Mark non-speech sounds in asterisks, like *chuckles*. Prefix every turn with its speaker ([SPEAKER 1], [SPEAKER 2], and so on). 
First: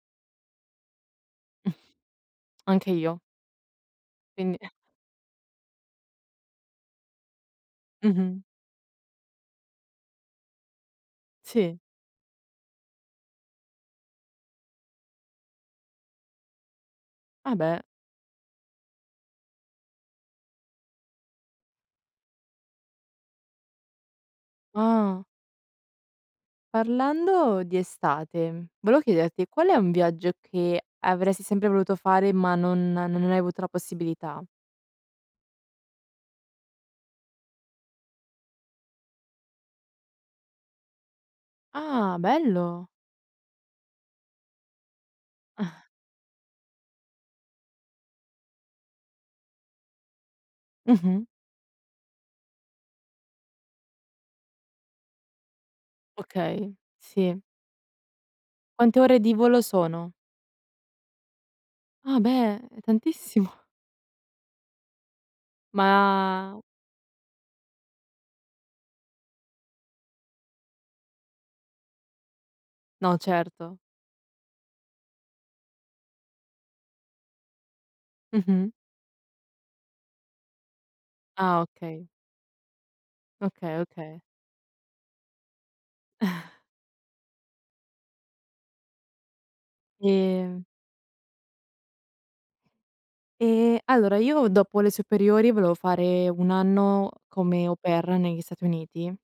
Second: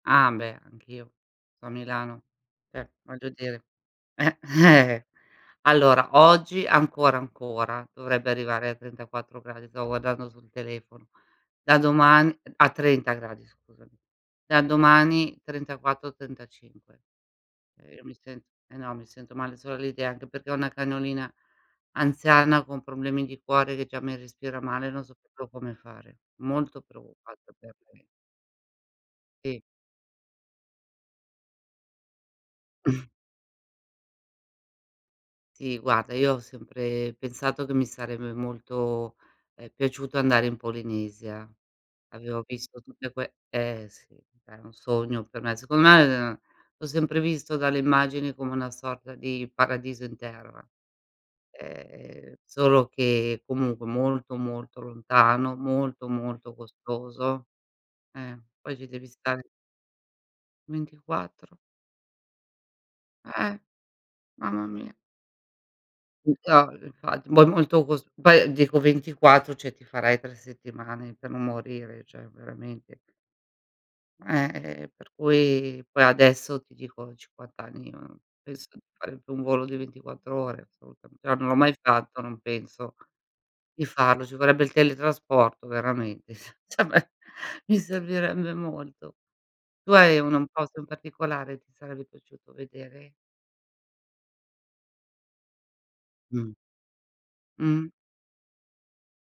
[SPEAKER 1] Ah beh, anch'io, qua a Milano.
[SPEAKER 2] *snorts* Anche
[SPEAKER 1] Cioè,
[SPEAKER 2] io.
[SPEAKER 1] voglio dire eh,
[SPEAKER 2] Quindi è
[SPEAKER 1] eh-eh. Allora, oggi ancora, ancora dovrebbe
[SPEAKER 2] Mh-mh.
[SPEAKER 1] arrivare a 34 gradi, stavo guardando sul telefono. Da
[SPEAKER 2] Sì.
[SPEAKER 1] doman a 30 gradi scusami. Da domani, 34, 35.
[SPEAKER 2] Ah beh.
[SPEAKER 1] Io mi sen ehm, no, mi sento male, solo l'idea, anche perché ho una cagnolina anziana con problemi di cuore che già mi respira male, non so
[SPEAKER 2] Ah.
[SPEAKER 1] proprio come fare. Molto preoccupata
[SPEAKER 2] Parlando
[SPEAKER 1] per
[SPEAKER 2] di
[SPEAKER 1] lei.
[SPEAKER 2] estate, volevo chiederti
[SPEAKER 1] Sì.
[SPEAKER 2] qual è un viaggio che avresti sempre voluto fare ma non
[SPEAKER 1] *clears throat*
[SPEAKER 2] non hai avuto la possibilità?
[SPEAKER 1] Sì, guarda, io ho sempre pensato che mi sarebbe molto, ehm, piaciuto andare in Polinesia.
[SPEAKER 2] Ah,
[SPEAKER 1] Avevo visto
[SPEAKER 2] bello.
[SPEAKER 1] tutte que ehm, sì, è un sogno per me.
[SPEAKER 2] *chuckles*
[SPEAKER 1] Secondo me ehm, l'ho sempre visto dalle immagini come una sorta di paradiso in terra.
[SPEAKER 2] Mh-mh.
[SPEAKER 1] Ehm, solo che comunque molto, molto lontano, molto molto
[SPEAKER 2] Okay, sì.
[SPEAKER 1] costoso. Eh, poi ci
[SPEAKER 2] Quante
[SPEAKER 1] devi
[SPEAKER 2] ore di
[SPEAKER 1] stare
[SPEAKER 2] volo sono?
[SPEAKER 1] 24.
[SPEAKER 2] Ah beh, è tantissimo!
[SPEAKER 1] Eh. Mamma mia.
[SPEAKER 2] Ma
[SPEAKER 1] *unintelligible* Infatti, poi molto cos poi dico 24, cioè ti farai 3 settimane per non morire, cioè veramente.
[SPEAKER 2] No certo.
[SPEAKER 1] Ehm, e e per cui poi adesso ti dico, a 50 anni, uhm, penso
[SPEAKER 2] Mh-mh.
[SPEAKER 1] di fare più un volo di 24, ore assolutamen però non l'ho
[SPEAKER 2] Ah,
[SPEAKER 1] mai
[SPEAKER 2] okay.
[SPEAKER 1] fatto, non penso
[SPEAKER 2] Okay,
[SPEAKER 1] di
[SPEAKER 2] okay.
[SPEAKER 1] farlo. Ci vorrebbe il teletrasporto veramente, s
[SPEAKER 2] *chuckles*
[SPEAKER 1] cioè beh, mi servirebbe molto. Tu hai un un
[SPEAKER 2] Sì.
[SPEAKER 1] posto in particolare, ti sarebbe piaciuto vedere?
[SPEAKER 2] Ehm, allora io dopo le superiori volevo fare
[SPEAKER 1] Mh.
[SPEAKER 2] 1 anno come Au
[SPEAKER 1] Mh.
[SPEAKER 2] Pair negli Stati Uniti.